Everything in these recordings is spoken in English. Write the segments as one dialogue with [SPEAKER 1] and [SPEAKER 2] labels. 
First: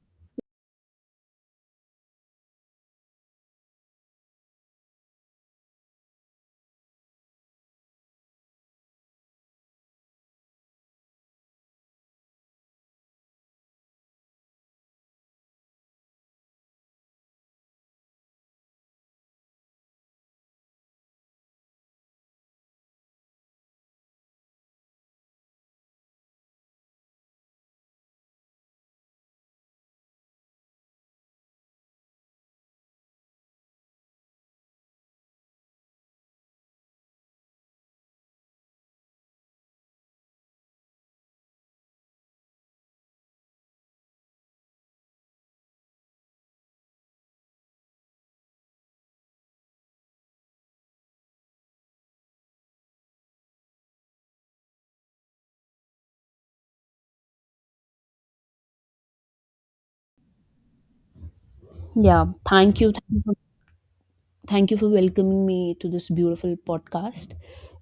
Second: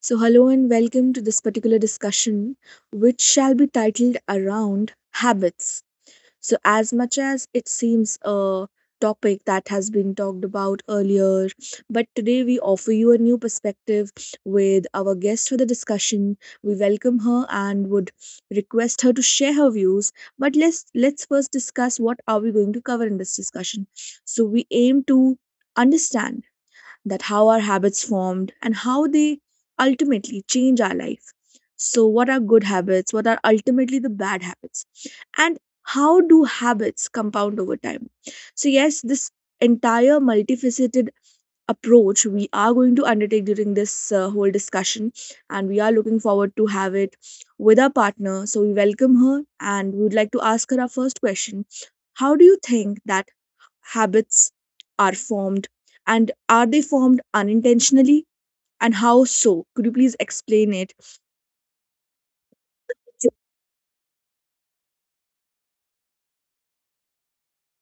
[SPEAKER 1] So, hello and welcome to this particular discussion, which shall be titled around habits. So, as much as it seems a topic that has been talked about earlier, but today we offer you a new perspective with our guest for the discussion. We welcome her and would request her to share her views. But let's first discuss what are we going to cover in this discussion. So, we aim to understand that how our habits formed and how they ultimately change our life. So, what are good habits? What are ultimately the bad habits? And how do habits compound over time? So, yes, this entire multifaceted approach we are going to undertake during this whole discussion, and we are looking forward to have it with our partner. So, we welcome her and we would like to ask her our first question. How do you think that habits are formed, and are they formed unintentionally, and how so? Could you please explain it?
[SPEAKER 2] Yeah, thank you. Thank you for welcoming me to this beautiful podcast.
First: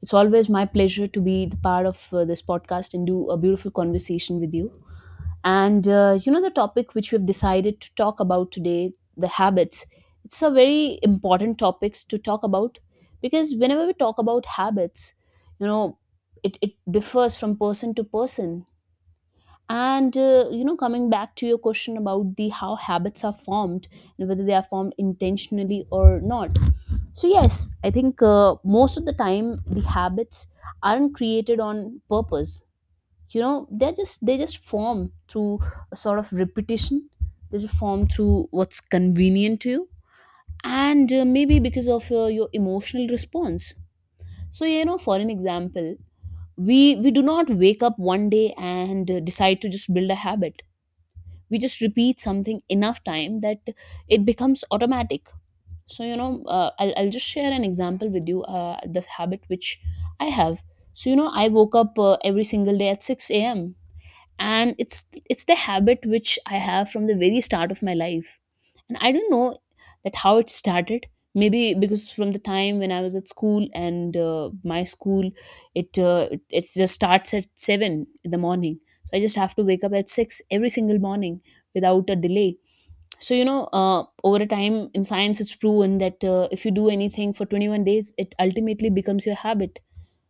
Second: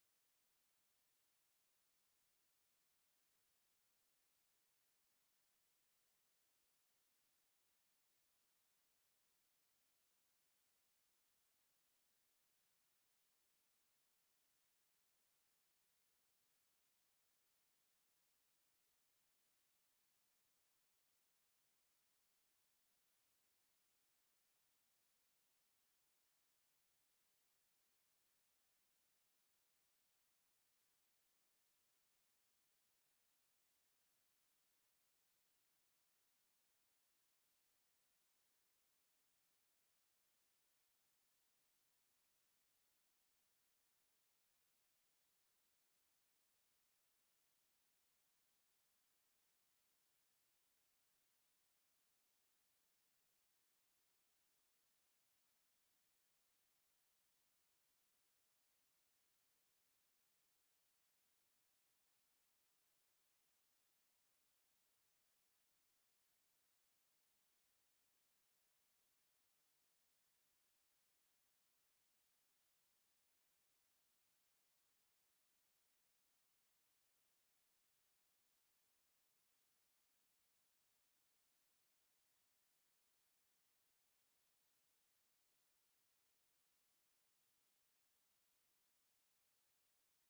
[SPEAKER 2] It's always my pleasure to be the part of this podcast and do a beautiful conversation with you. And the topic which we've decided to talk about today, the habits, it's a very important topic to talk about, because whenever we talk about habits, you know, it differs from person to person. And coming back to your question about the how habits are formed and whether they are formed intentionally or not, so yes, I think most of the time the habits aren't created on purpose. They just form through a sort of repetition. They just form through what's convenient to you, and maybe because of your emotional response. So for an example, we do not wake up one day and decide to just build a habit. We just repeat something enough time that it becomes automatic. So I'll just share an example with you, the habit which I have. So I woke up every single day at 6 a.m., and it's the habit which I have from the very start of my life, and I don't know that how it started. Maybe because from the time when I was at school, and my school, it just starts at 7 in the morning, so I just have to wake up at 6 every single morning without a delay. So over a time in science it's proven that if you do anything for 21 days it ultimately becomes your habit.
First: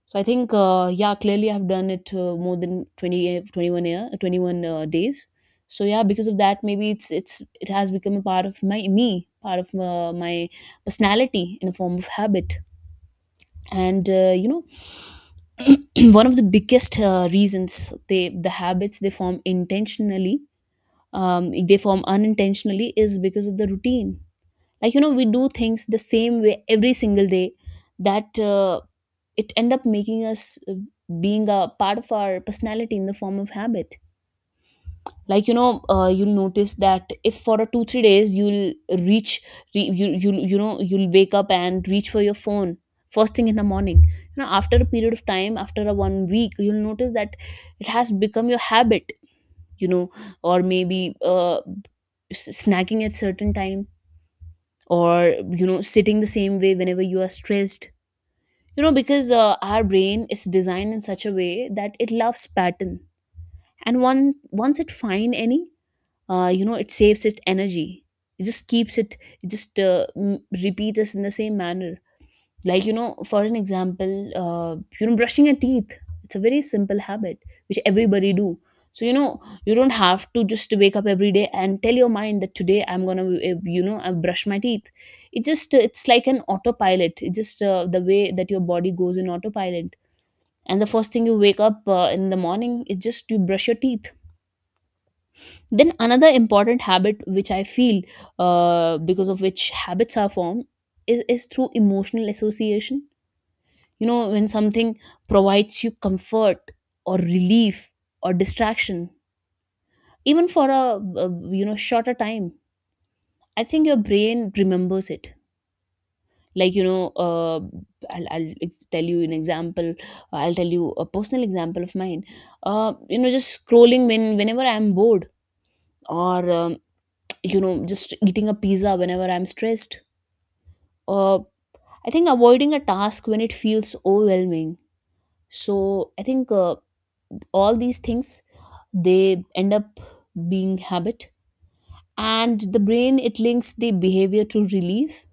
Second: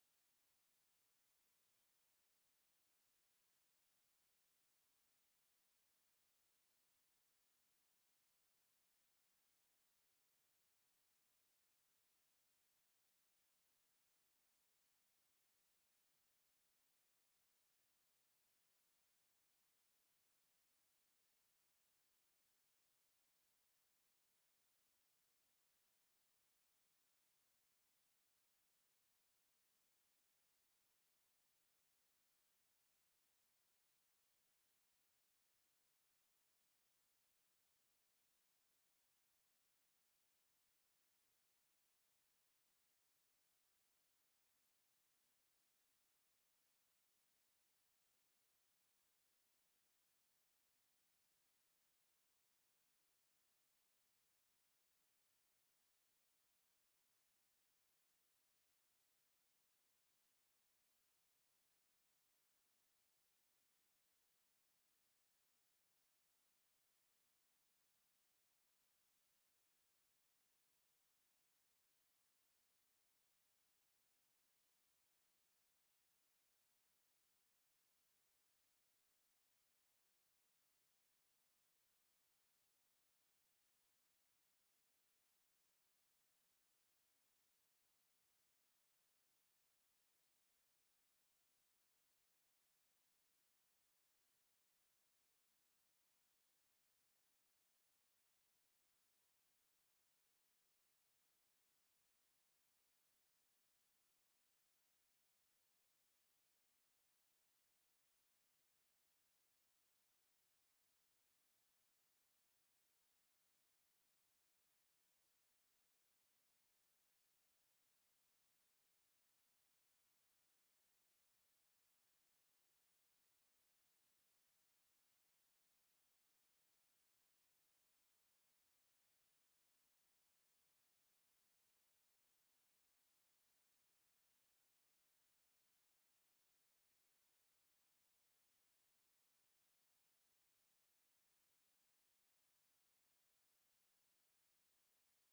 [SPEAKER 2] So I think, yeah, clearly I've done it more than 20, 21 days. So yeah, because of that, maybe it's it has become a part of part of my personality in a form of habit. And one of the biggest reasons, they the habits they form intentionally, they form unintentionally, is because of the routine. Like we do things the same way every single day. That it end up making us being a part of our personality in the form of habit. Like you'll notice that if for a two three days you'll reach, you'll wake up and reach for your phone first thing in the morning. After a period of time, after a one week, you'll notice that it has become your habit, you know or maybe snacking at certain time, or sitting the same way whenever you are stressed, because our brain is designed in such a way that it loves pattern, and one once it find any, it saves its energy, it just keeps it, it just repeats us in the same manner. Like for an example, brushing your teeth, it's a very simple habit which everybody do. So you don't have to just wake up every day and tell your mind that today I'm gonna, I brush my teeth. It just it's like an autopilot. It just the way that your body goes in autopilot, and the first thing you wake up in the morning is just to brush your teeth. Then another important habit which I feel because of which habits are formed is through emotional association. When something provides you comfort, or relief, or distraction, even for a, shorter time, I think your brain remembers it. Like tell you an example, I'll tell you a personal example of mine. Just scrolling when whenever I'm bored, or just eating a pizza whenever I'm stressed. Or I think avoiding a task when it feels overwhelming. So I think all these things, they end up being habit, and the brain, it links the behavior to relief,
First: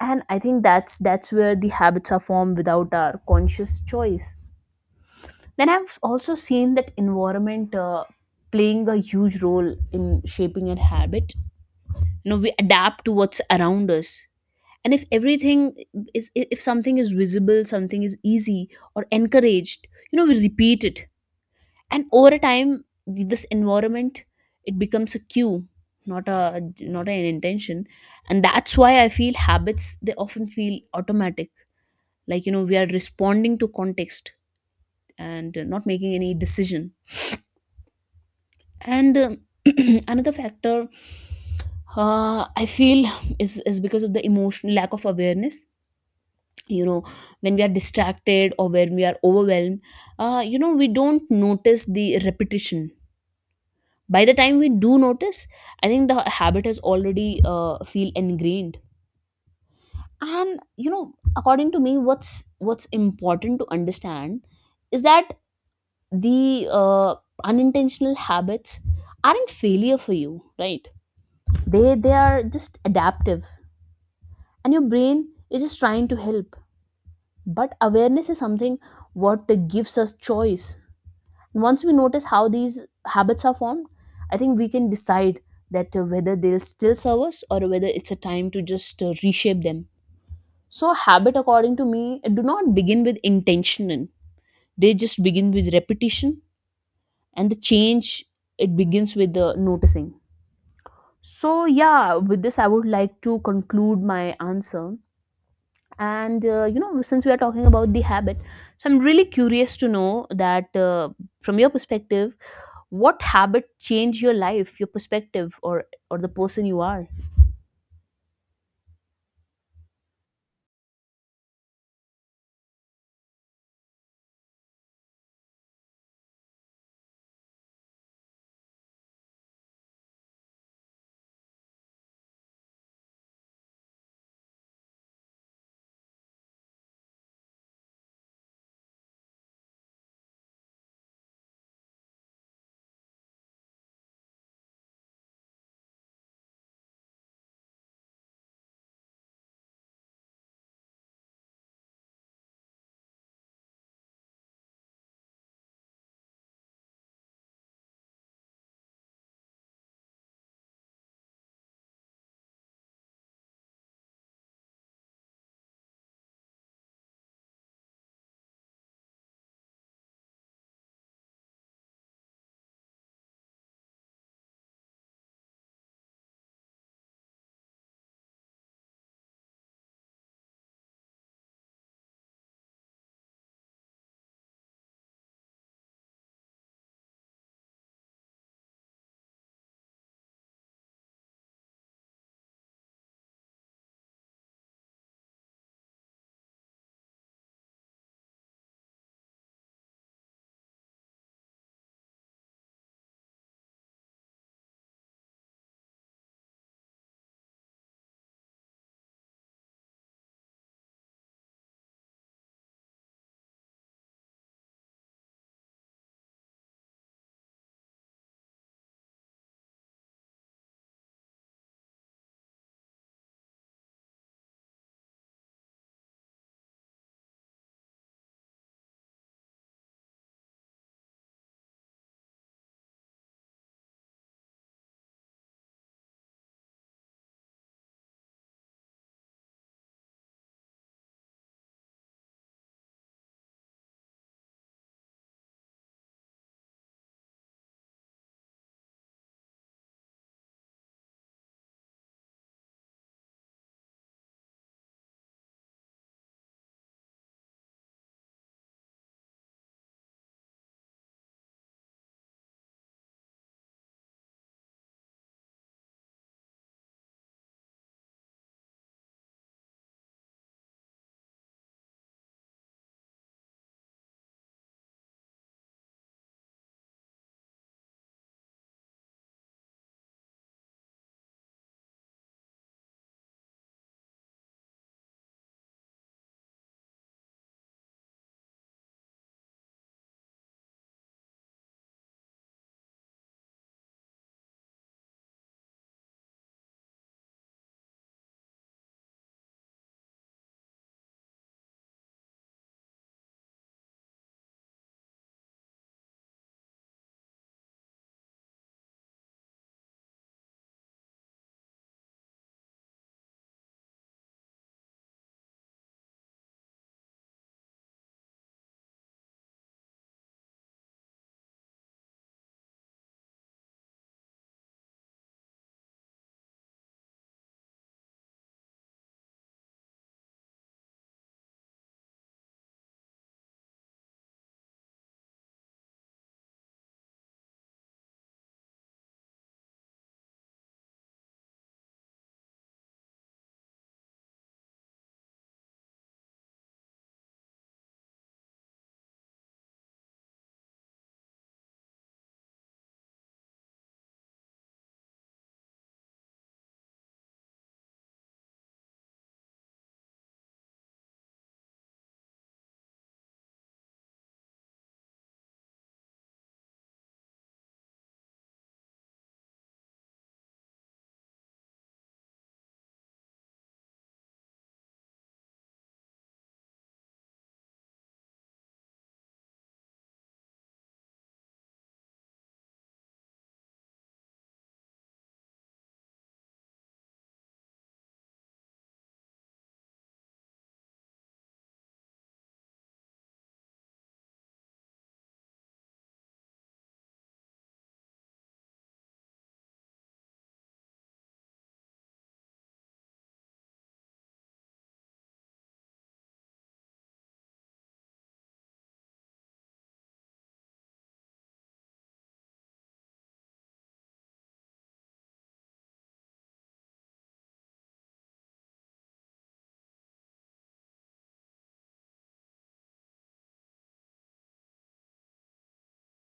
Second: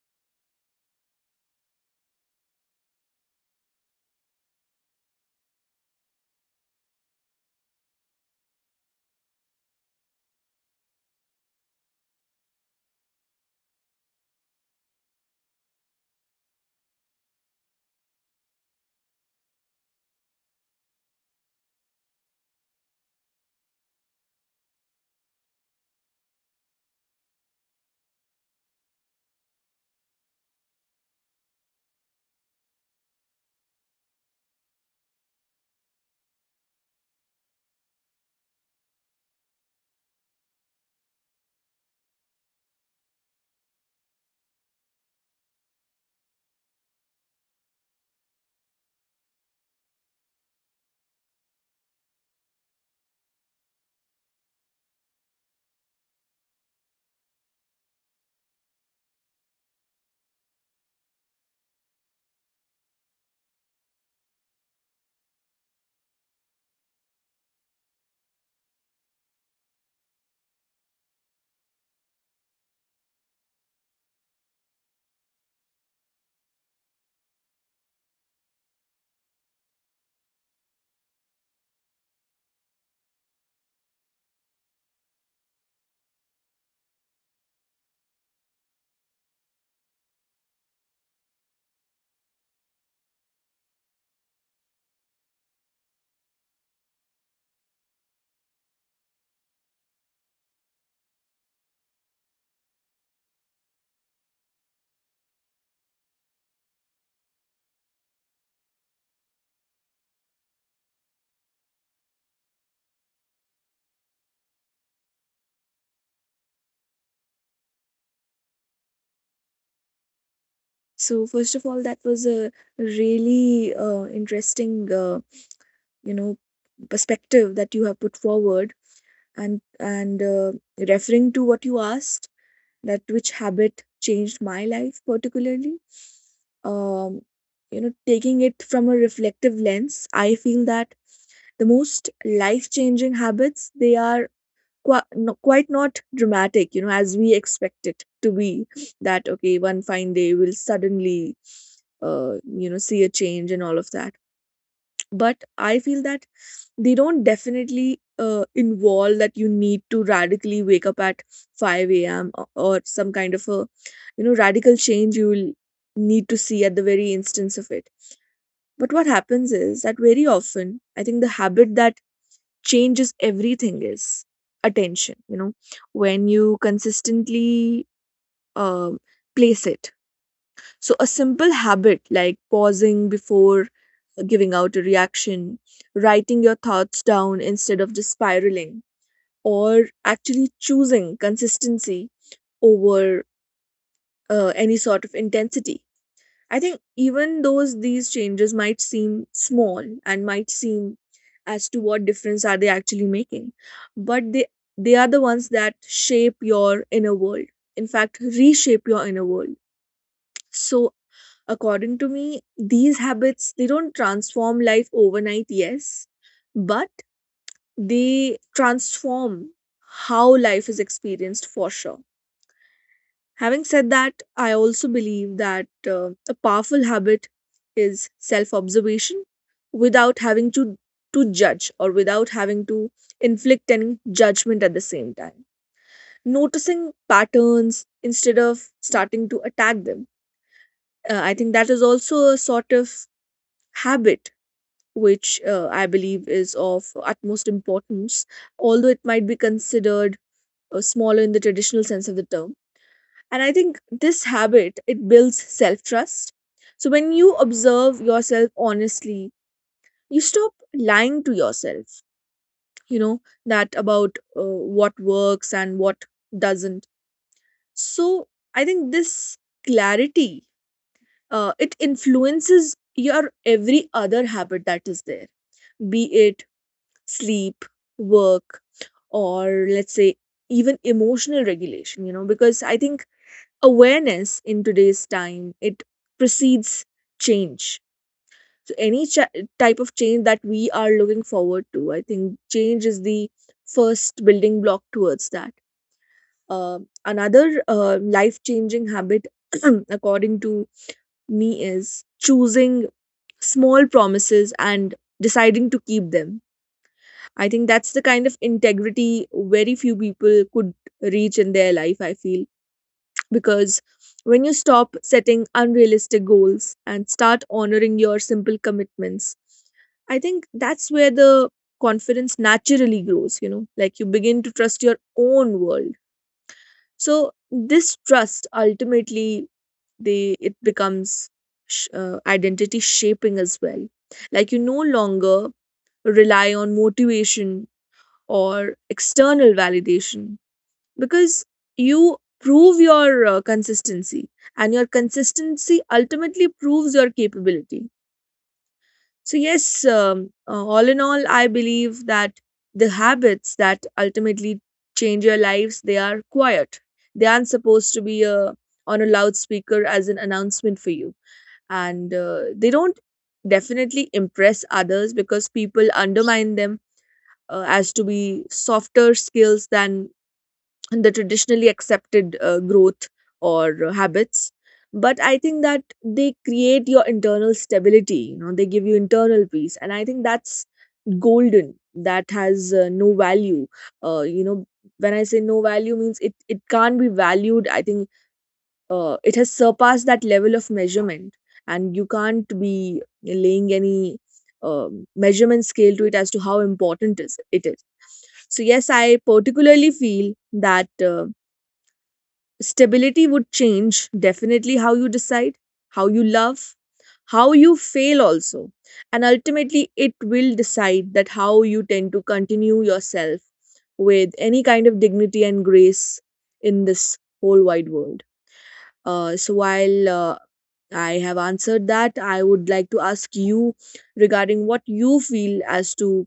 [SPEAKER 2] and I think that's where the habits are formed without our conscious choice. Then I've also seen that environment playing a huge role in shaping our habit. You know, we adapt to what's around us. And if something is visible, something is easy or encouraged, we repeat it. And over time, this environment, it becomes a cue, not an intention. And that's why I feel habits, they often feel automatic. Like, you know, we are responding to context and not making any decision, and another factor, I feel, is because of the emotion lack of awareness. you know when we are distracted or when we are overwhelmed, we don't notice the repetition. By the time we do notice, I think the habit has already feel ingrained. And according to me, what's important to understand is that the unintentional habits aren't failure for you, right? They are just adaptive, and your brain is just trying to help. But awareness is something what gives us choice, and once we notice how these habits are formed, I think we can decide that whether they'll still serve us or whether it's a time to just reshape them. So habit according to me do not begin with intention, they just begin with repetition, and the change, it begins with the noticing. So yeah, with this I would like to conclude my answer. And since we are talking about the habit, so I'm really curious to know that, from your perspective, what habit changed your life, your perspective, or the person you are.
[SPEAKER 1] So, first of all, that was a really interesting, you know perspective that you have put forward. And referring to what you asked, that which habit changed my life particularly. um Taking it from a reflective lens, I feel that the most life changing habits, they are no, quite not dramatic, you know, as we expect it to be, that okay one fine day we'll suddenly see a change and all of that. But I feel that they don't definitely involve that you need to radically wake up at 5 a.m or some kind of a, you know, radical change you will need to see at the very instance of it. But what happens is that very often I think the habit that changes everything is attention, when you consistently um, place it. So, a simple habit like pausing before giving out a reaction, writing your thoughts down instead of just spiraling, or actually choosing consistency over any sort of intensity. I think even those these changes might seem small and might seem as to what difference are they actually making, but they are the ones that shape your inner world. In fact, reshape your inner world. So, according to me, these habits, they don't transform life overnight, yes, but they transform how life is experienced for sure. Having said that, I also believe that a powerful habit is self observation, without having to judge or without having to inflict any judgment at the same time. Noticing patterns instead of starting to attack them. I think that is also a sort of habit which, I believe, is of utmost importance, although it might be considered smaller in the traditional sense of the term. And I think this habit, it builds self trust. So, when you observe yourself honestly, you stop lying to yourself you know that about what works and what doesn't. So, I think this clarity, it influences your every other habit that is there, be it sleep, work, or let's say even emotional regulation. You know because I think awareness in today's time, it precedes change. So, any type of change that we are looking forward to, I think change is the first building block towards that. uh, Another life changing habit, according to me, is choosing small promises and deciding to keep them. I think that's the kind of integrity very few people could reach in their life, I feel, because when you stop setting unrealistic goals and start honoring your simple commitments, I think that's where the confidence naturally grows, like you begin to trust your own world. So, this trust ultimately, they it becomes identity shaping as well. Like you no longer rely on motivation or external validation because you prove your consistency, and your consistency ultimately proves your capability. So, yes, all in all, I believe that the habits that ultimately change your lives, they are quiet. They aren't supposed to be on a loudspeaker as an announcement for you, and they don't definitely impress others because people undermine them, as to be softer skills than the traditionally accepted growth or habits. But I think that they create your internal stability. They give you internal peace, and I think that's golden, that has no value. Uh, you know when I say no value means it can't be valued, I think. It has surpassed that level of measurement, and you can't be laying any measurement scale to it as to how important is it is. So, yes, I particularly feel that stability would change definitely how you decide, how you love, how you fail also. And ultimately it will decide that how you tend to continue yourself with any kind of dignity and grace in this whole wide world. So, while I have answered that, I would like to ask you regarding what you feel as to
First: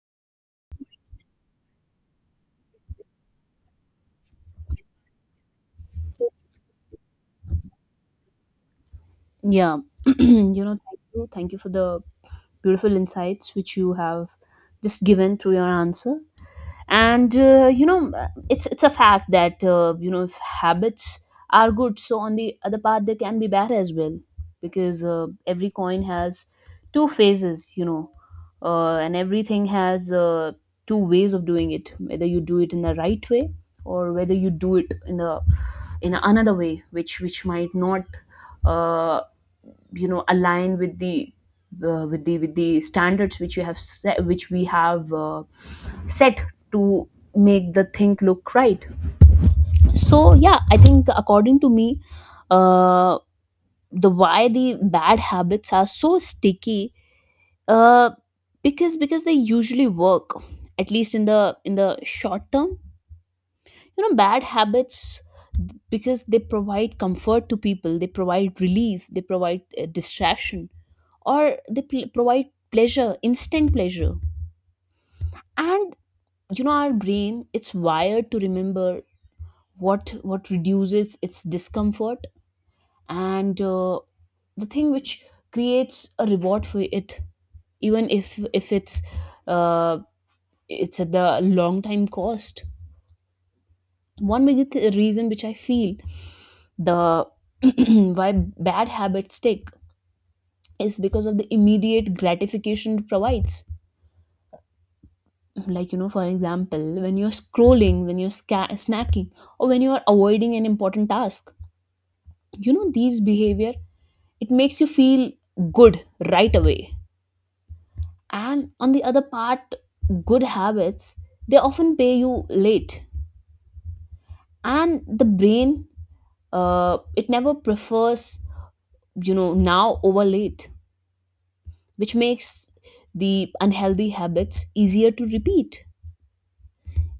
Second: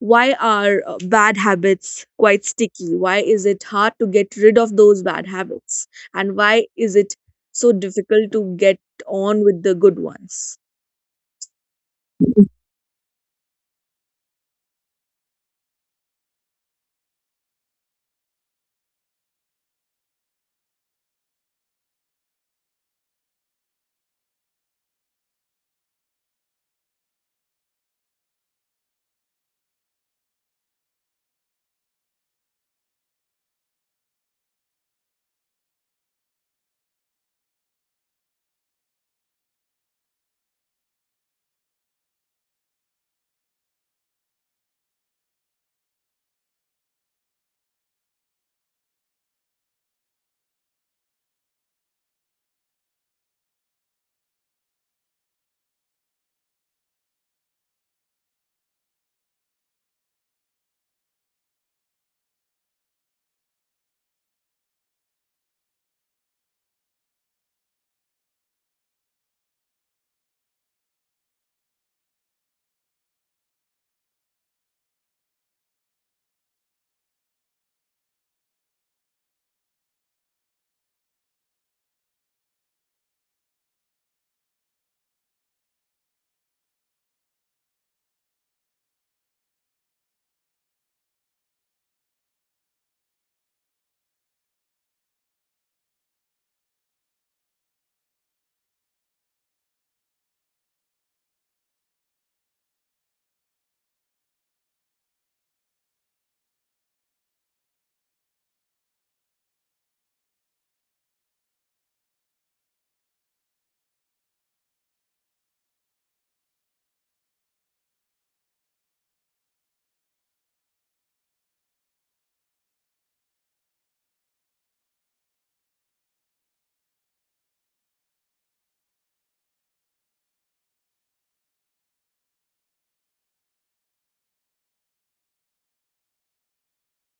[SPEAKER 1] why are bad habits quite sticky? Why is it hard to get rid of those bad habits? And why is it so difficult to get on with the
[SPEAKER 2] Yeah,
[SPEAKER 1] good ones?
[SPEAKER 2] you know, thank you for the beautiful insights which you have just given through your answer. And it's a fact that if habits are good, so on the other part they can be bad as well, because every coin has two phases, and everything has two ways of doing it, whether you do it in the right way, or whether you do it in a, in another way which might not, uh, align with the with the standards which you have set, which we have set to make the thing look right. So yeah, I think according to me, uh the why the bad habits are so sticky, uh because they usually work, at least in the short term. Bad habits, because they provide comfort to people, they provide relief, they provide distraction, or they provide pleasure, instant pleasure. And our brain, it's wired to remember what reduces its discomfort, and the thing which creates a reward for it, even if it's uh, it's at the long time cost. One big reason which I feel, the why bad habits stick, is because of the immediate gratification it provides. Like for example, when you're scrolling, when you're snacking, or when you are avoiding an important task. These behavior, it makes you feel good right away. And on the other part, good habits, they often pay you late, and the brain, it never prefers, you know, now over late, which makes the unhealthy habits easier to repeat.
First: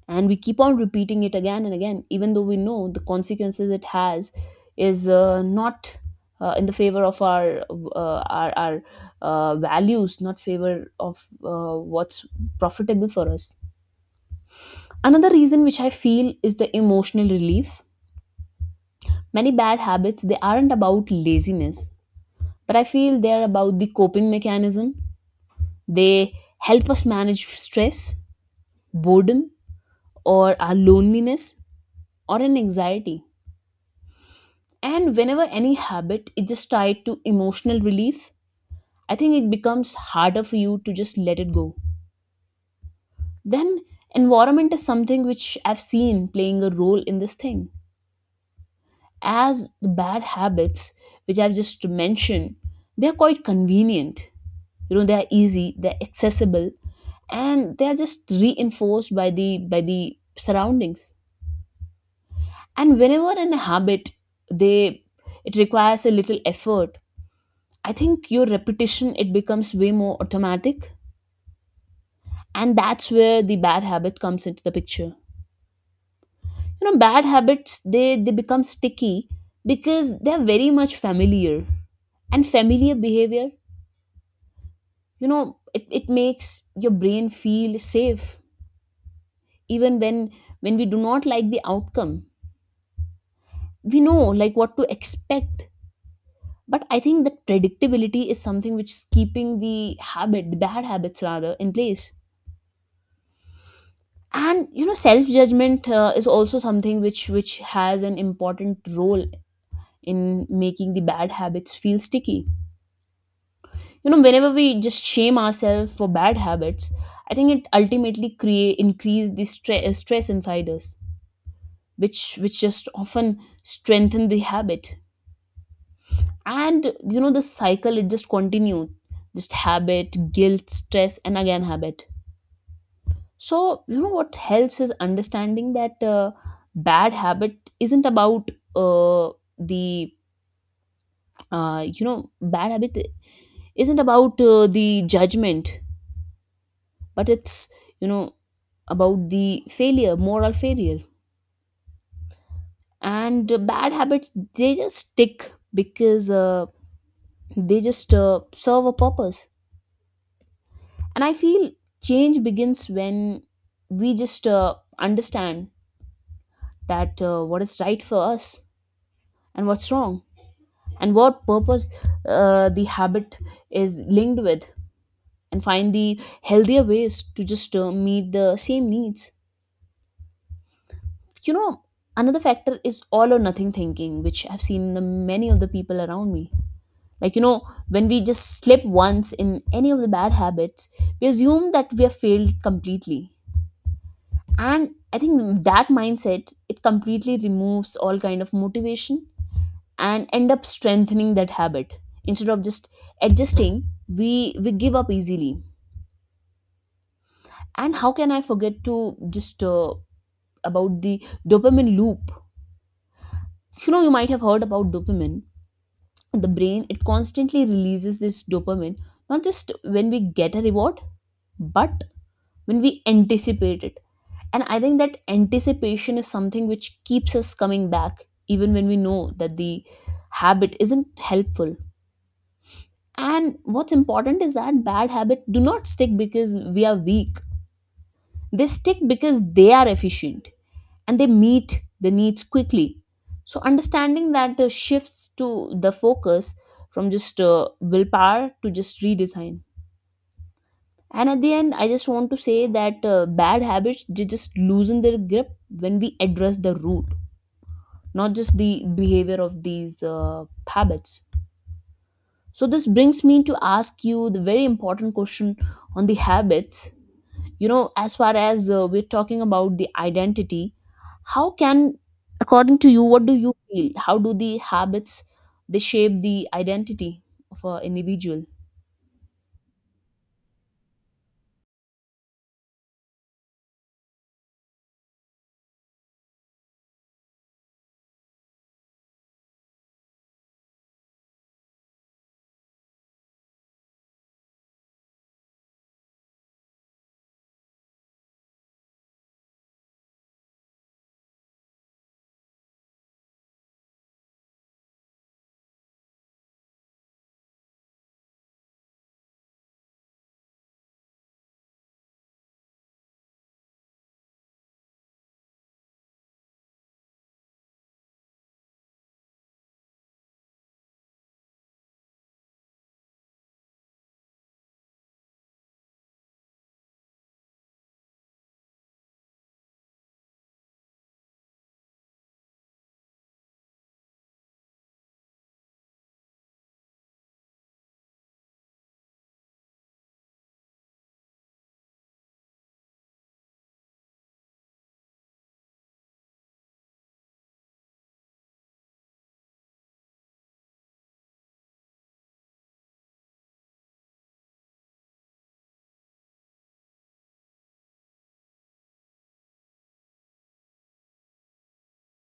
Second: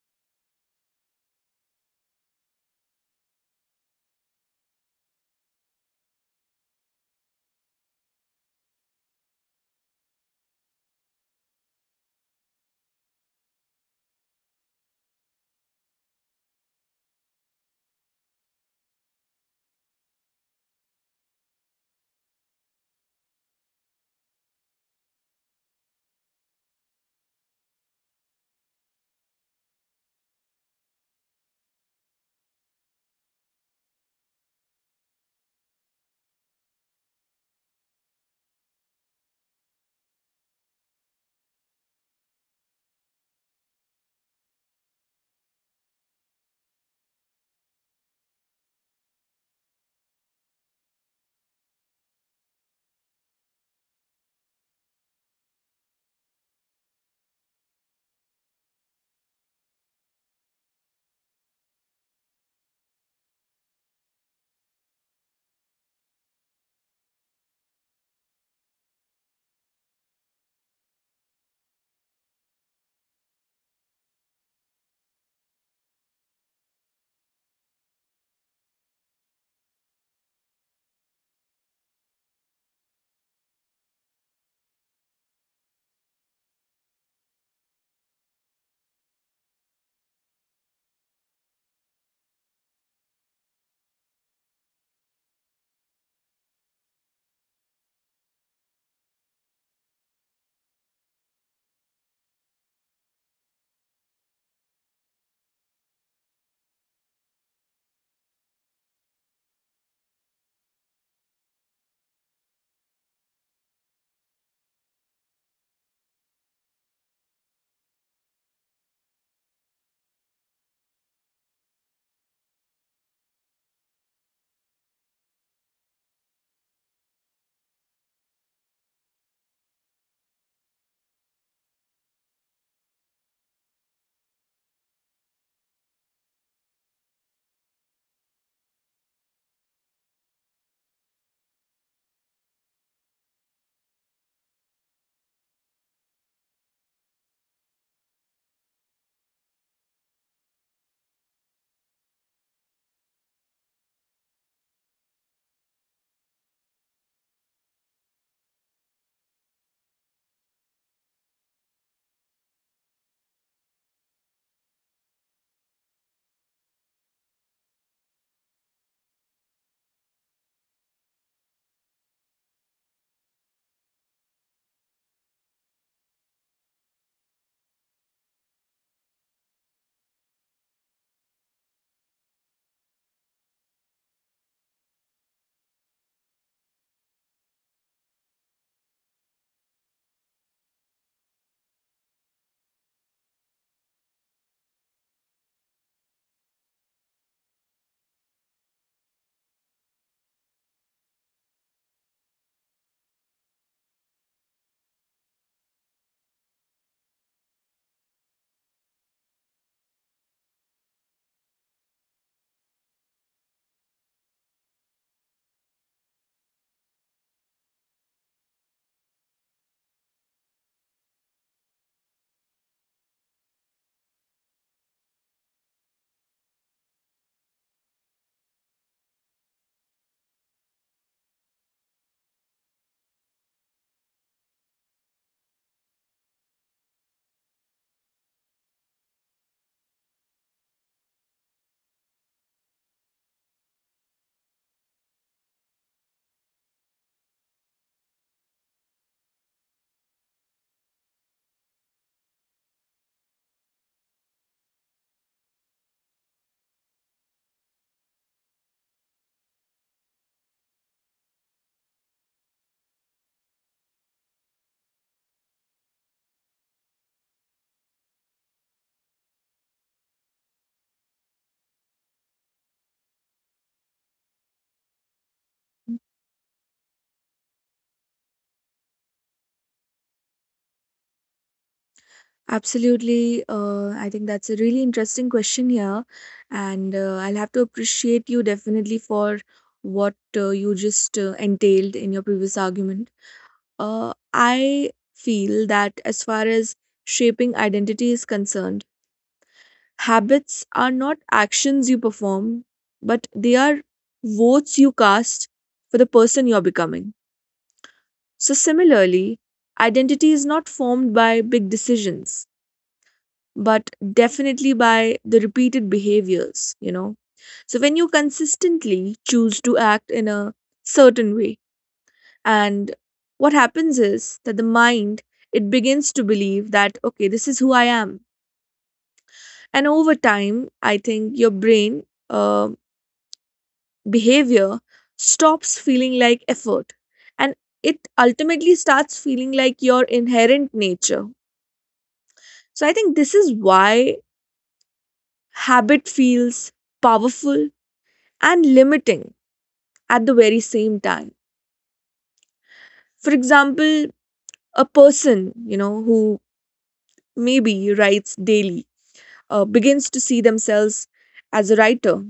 [SPEAKER 2] And we keep on repeating it again and again, even though we know the consequences it has is not, in the favor of our values, not favor of what's profitable for us. Another reason which I feel is the emotional relief. Many bad habits, they aren't about laziness, but I feel they're about the coping mechanism. They help us manage stress, boredom, or our loneliness, or an anxiety. And whenever any habit is just tied to emotional relief, I think it becomes harder for you to just let it go. Then, environment is something which I've seen playing a role in this thing. As the bad habits, which I've just mentioned, they're quite convenient. You know, they're easy, they're accessible, and they're just reinforced by the surroundings. And whenever in a habit, they it requires a little effort, I think your repetition, it becomes way more automatic, and that's where the bad habit comes into the picture. You know, bad habits they become sticky because they're very much familiar, and familiar behavior, it makes your brain feel safe, even when we do not like the outcome. We know like what to expect, but I think that predictability is something which is keeping the habit the bad habits rather in place. And you know, self judgment is also something which has an important role in making the bad habits feel sticky. You know, whenever we just shame ourselves for bad habits, I think it ultimately create increase the stress inside us, which just often strengthen the habit. And you know, the cycle it just continue, just habit, guilt, stress, and again habit. So, you know, what helps is understanding that bad habit isn't about uh, the, you know, bad habit isn't about the judgment, but it's, you know, about the failure, moral failure. And bad habits, they just stick because they just serve a purpose. And I feel change begins when we just understand that what is right for us and what's wrong, and what purpose the habit is linked with, and find the healthier ways to just meet the same needs. You know, another factor is all or nothing thinking, which I've seen in the many of the people around me. Like you know, when we just slip once in any of the bad habits, we assume that we have failed completely. And I think that mindset it completely removes all kind of motivation and end up strengthening that habit. Instead of just adjusting, we give up easily. And how can I forget to just about the dopamine loop. You know, you might have heard about dopamine. The brain it constantly releases this dopamine, not just when we get a reward, but when we anticipate it. And I think that anticipation is something which keeps us coming back, even when we know that the habit isn't helpful. And what's important is that bad habits do not stick because we are weak. They stick because they are efficient and they meet the needs quickly. So, understanding that shifts to the focus from just willpower to just redesign. And at the end, I just want to say that bad habits they just loosen their grip when we address the root, not just the behavior of these habits. So, this brings me to ask you the very important question on the habits. You know, as far as we're talking about the identity, how can, according to you, what do you feel, how do the habits they shape the identity of an individual?
[SPEAKER 1] Absolutely. I think that's a really interesting question here. And I'll have to appreciate you definitely for what you just entailed in your previous argument. I feel that as far as shaping identity is concerned, habits are not actions you perform, but they are votes you cast for the person you're becoming. So, similarly, identity is not formed by big decisions, but definitely by the repeated behaviors. So, when you consistently choose to act in a certain way, and what happens is that the mind, it begins to believe that okay this is who I am. And over time, I think your brain, um behavior, stops feeling like effort, and it ultimately starts feeling like your inherent nature. So, I think this is why habit feels powerful and limiting at the very same time. For example, a person, who maybe writes daily begins to see themselves as a writer,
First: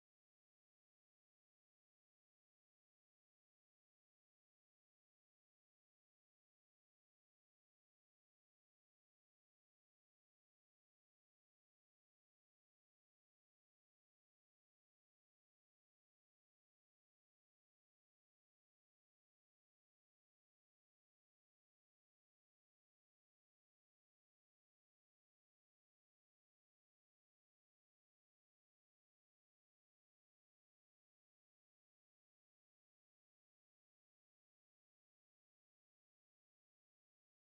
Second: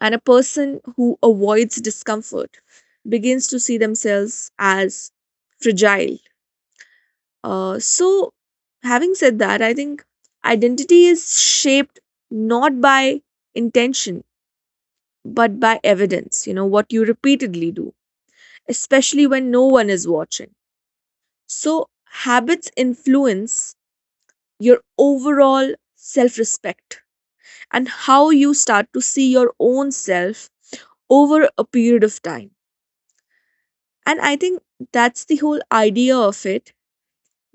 [SPEAKER 1] and a person who avoids discomfort begins to see themselves as fragile. So, having said that, I think identity is shaped not by intention, but by evidence, what you repeatedly do, especially when no one is watching. So, habits influence your overall self respect and how you start to see your own self over a period of time. And I think that's the whole idea of it,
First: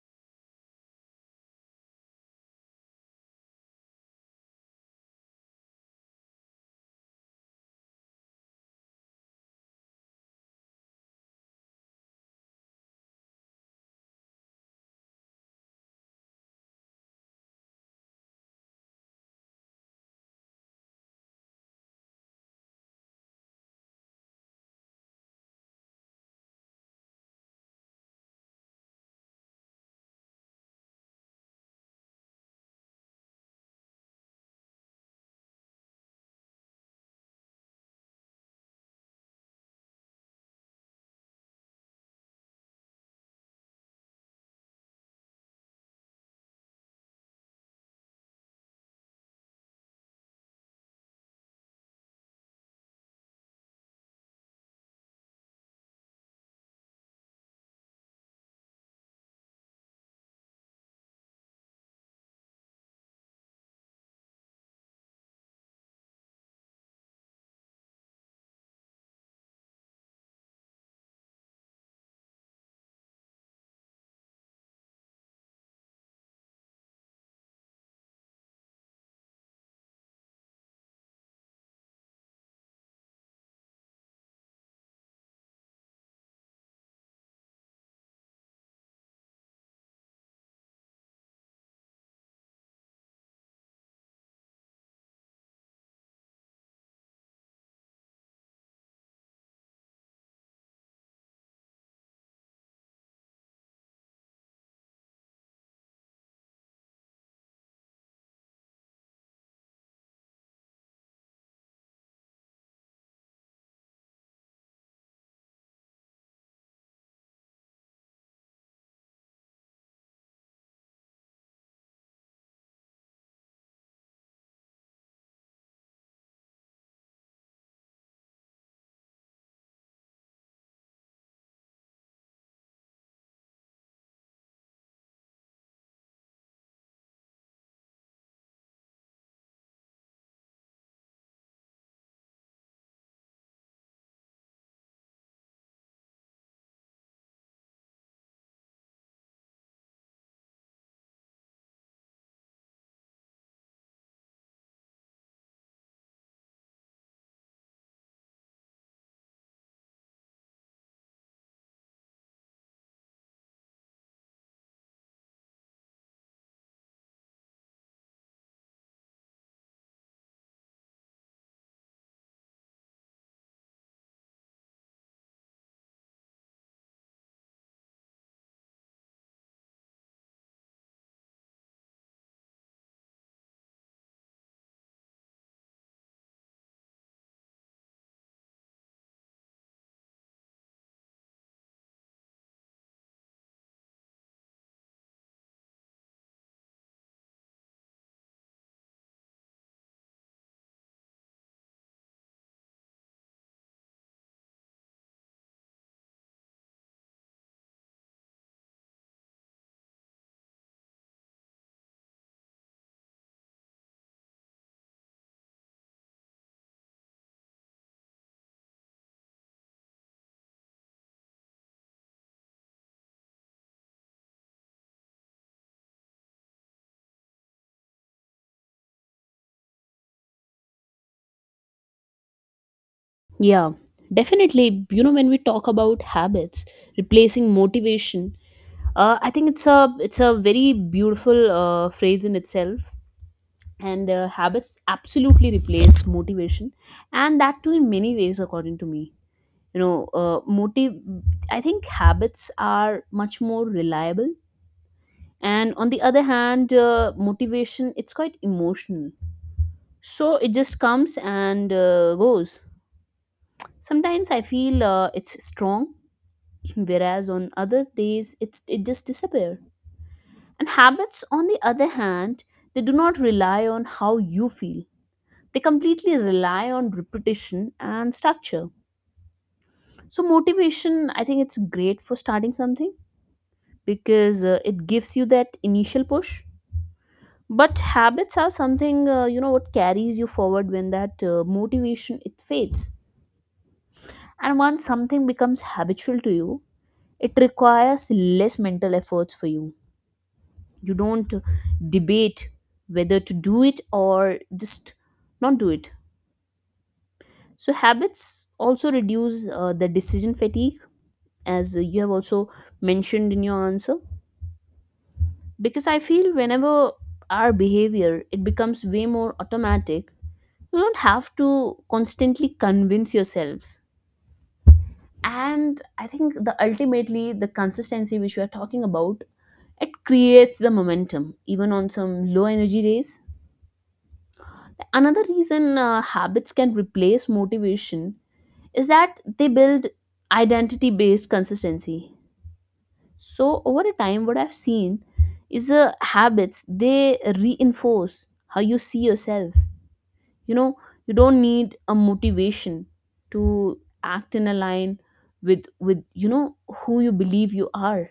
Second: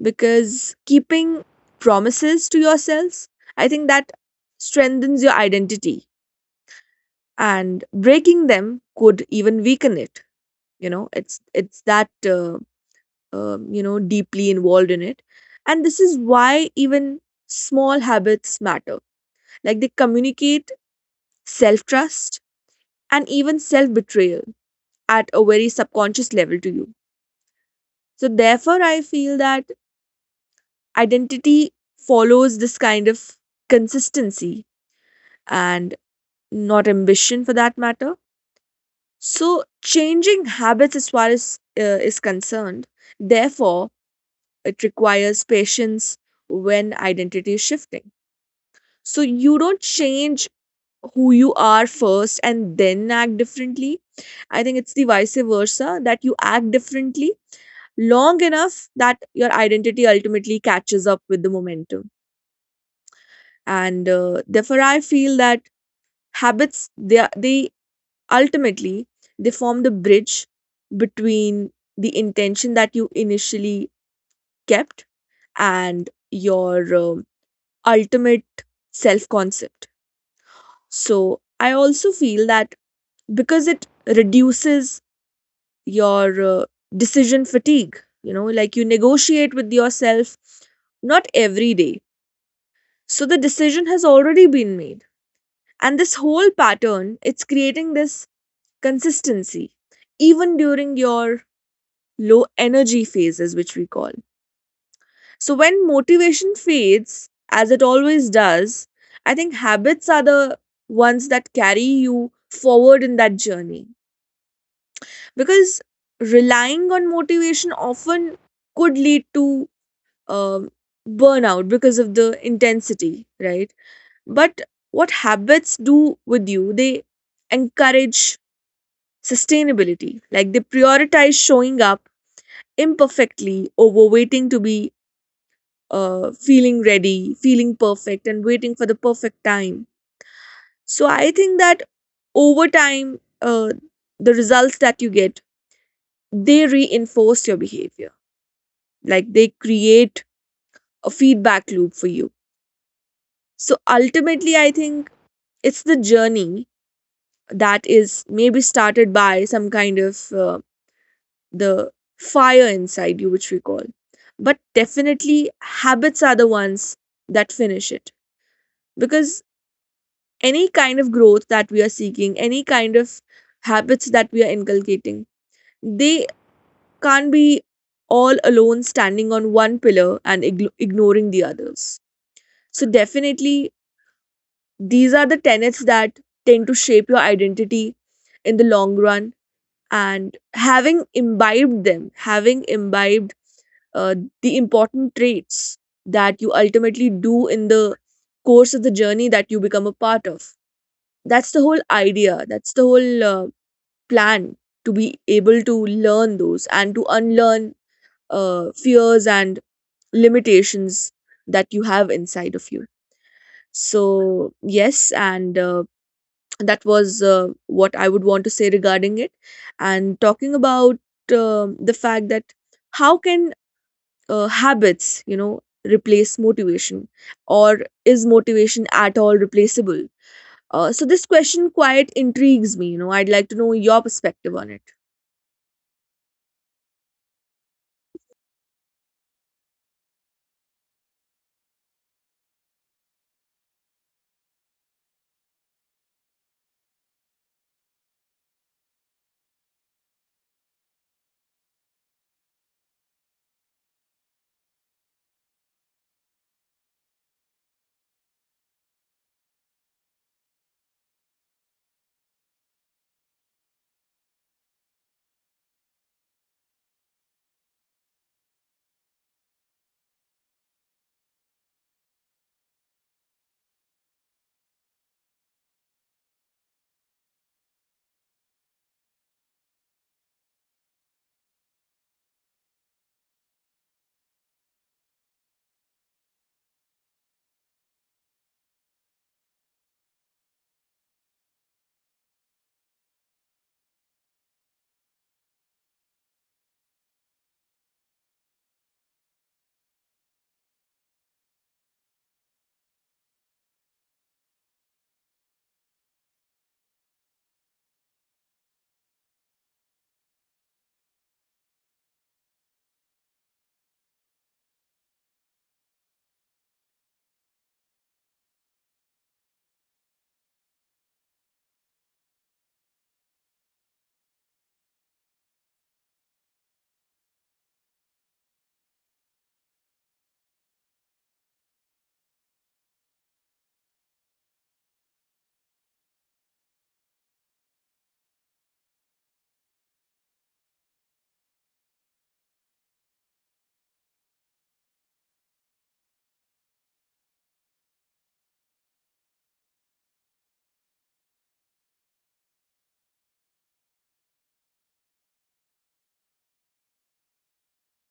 [SPEAKER 1] because keeping promises to yourselves, I think that strengthens your identity, and breaking them could even weaken it. It's that deeply involved in it, and this is why even small habits matter. Like they communicate self trust and even self betrayal at a very subconscious level to you. So therefore, I feel that identity follows this kind of consistency and not ambition for that matter. So, changing habits, as far as is concerned, therefore, it requires patience when identity is shifting. So, you don't change who you are first and then act differently. I think it's the vice versa, that you act differently long enough that your identity ultimately catches up with the momentum. And therefore, I feel that habits they, are- they Ultimately, they form the bridge between the intention that you initially kept and your ultimate self concept. So, I also feel that because it reduces your decision fatigue, like you negotiate with yourself not every day. So, the decision has already been made. And this whole pattern, it's creating this consistency even during your low energy phases, which we call. So, when motivation fades, as it always does, I think habits are the ones that carry you forward in that journey. Because relying on motivation often could lead to um, burnout because of the intensity, right? But what habits do with you, they encourage sustainability. Like they prioritize showing up imperfectly over waiting to be feeling ready, feeling perfect, and waiting for the perfect time. So, I think that over time, the results that you get, they reinforce your behavior. Like they create a feedback loop for you. So ultimately, I think it's the journey that is maybe started by some kind of the fire inside you, which we call. But definitely, habits are the ones that finish it, because any kind of growth that we are seeking, any kind of habits that we are inculcating, they can't be all alone standing on one pillar and ignoring the others. So, definitely, these are the tenets that tend to shape your identity in the long run. And having imbibed them, having imbibed uh, the important traits that you ultimately do in the course of the journey that you become a part of. That's the whole idea. That's the whole plan to be able to learn those and to unlearn fears and limitations that you have inside of you. So, yes, and that was what I would want to say regarding it. And talking about the fact that how can habits replace motivation, or is motivation at all replaceable? So, this question quite intrigues me. I'd like to
[SPEAKER 2] Yeah,
[SPEAKER 1] know your perspective on it.
[SPEAKER 2] definitely. You know, when we talk about habits replacing motivation, I think it's a very beautiful phrase in itself. And habits absolutely replace motivation, and that too in many ways according to me. You know uh, motive I think habits are much more reliable, and on the other hand, motivation it's quite emotional. So it just comes and goes. Sometimes I feel it's strong, whereas on other days it just disappear. And habits on the other hand, they do not rely on how you feel. They completely rely on repetition and structure. So motivation, I think it's great for starting something, because it gives you that initial push. But habits are something, you know, what carries you forward when that motivation it fades. And once something becomes habitual to you, it requires less mental efforts for you. You don't debate whether to do it or just not do it. So habits also reduce the decision fatigue, as you have also mentioned in your answer. Because I feel whenever our behavior it becomes way more automatic, you don't have to constantly convince yourself. And I think the ultimately the consistency which we are talking about, it creates the momentum even on some low energy days. Another reason habits can replace motivation is that they build identity based consistency. So over a time, what I've seen is habits they reinforce how you see yourself. You know, you don't need a motivation to act in a line with you know, who you believe you are.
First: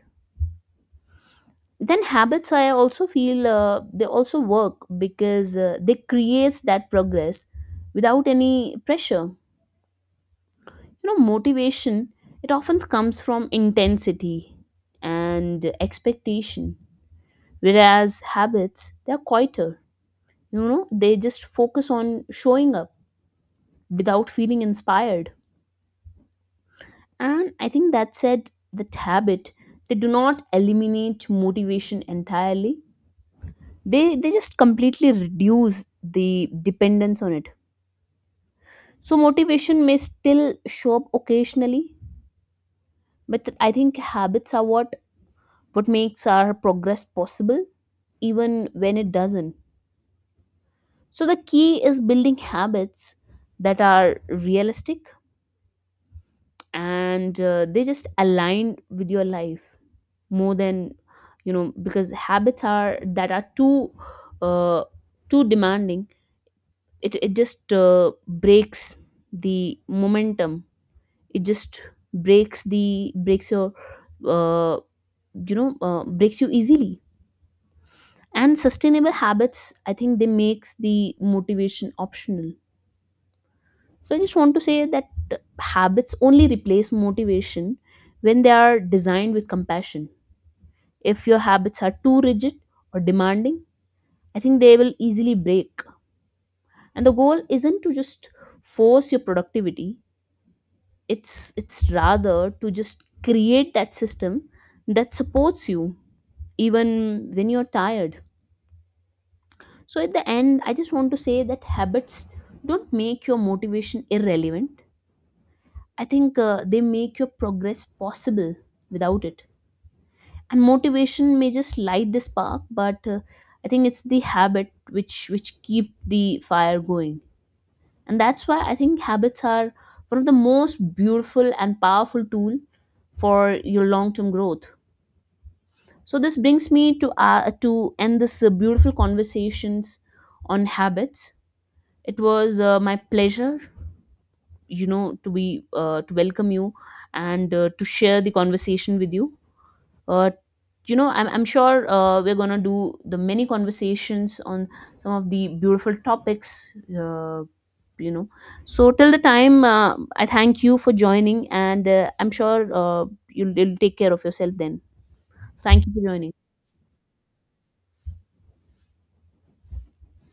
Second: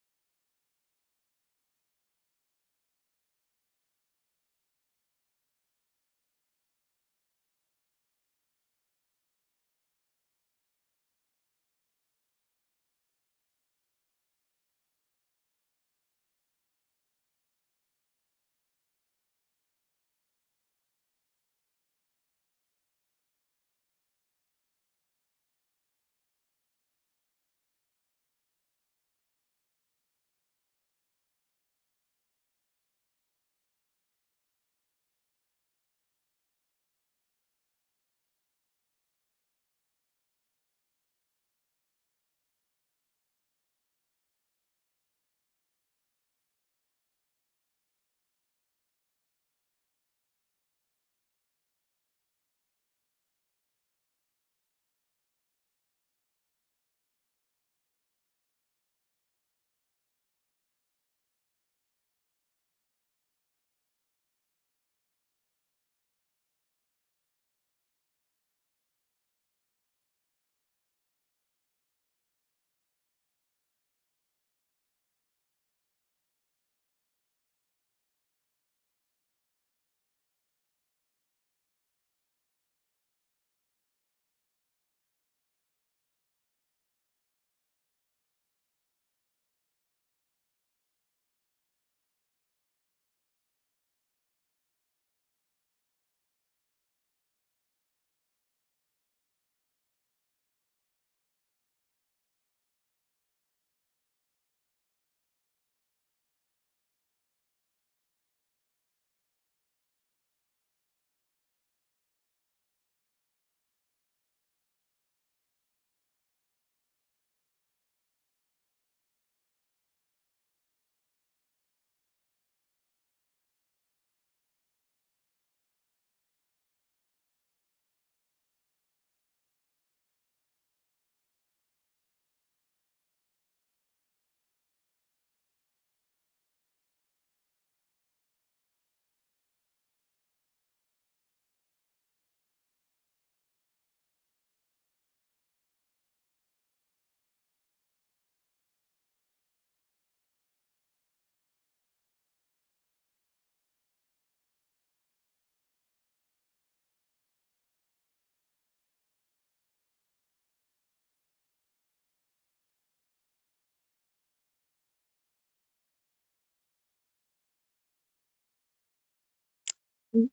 [SPEAKER 2] Then habits, I also feel they also work because they creates that progress without any pressure. You know, motivation it often comes from intensity and expectation, whereas habits they're quieter. You know, they just focus on showing up without feeling inspired. And I think that said, that habit, they do not eliminate motivation entirely. They just completely reduce the dependence on it. So motivation may still show up occasionally, but I think habits are what makes our progress possible, even when it doesn't. So the key is building habits that are realistic and they just align with your life, more than, you know, because habits are that are too uh, too demanding, it just breaks the momentum. It just breaks your uh, breaks you easily. And sustainable habits, I think they makes the motivation optional. So I just want to say that habits only replace motivation when they are designed with compassion. If your habits are too rigid or demanding, I think they will easily break. And the goal isn't to just force your productivity. It's rather to just create that system that supports you even when you're tired. So at the end, I just want to say that habits don't make your motivation irrelevant. I think they make your progress possible without it. And motivation may just light the spark, but I think it's the habit which keep the fire going. And that's why I think habits are one of the most beautiful and powerful tool for your long term growth. So this brings me to end this beautiful conversations on habits. It was my pleasure, you know, to be to welcome you, and to share the conversation with you. uh, you know, I'm sure we're going to do the many conversations on some of the beautiful topics. uh, you know so till the time, I thank you for joining. And I'm sure you'll take care of yourself then. Thank you for joining.
[SPEAKER 1] Mm.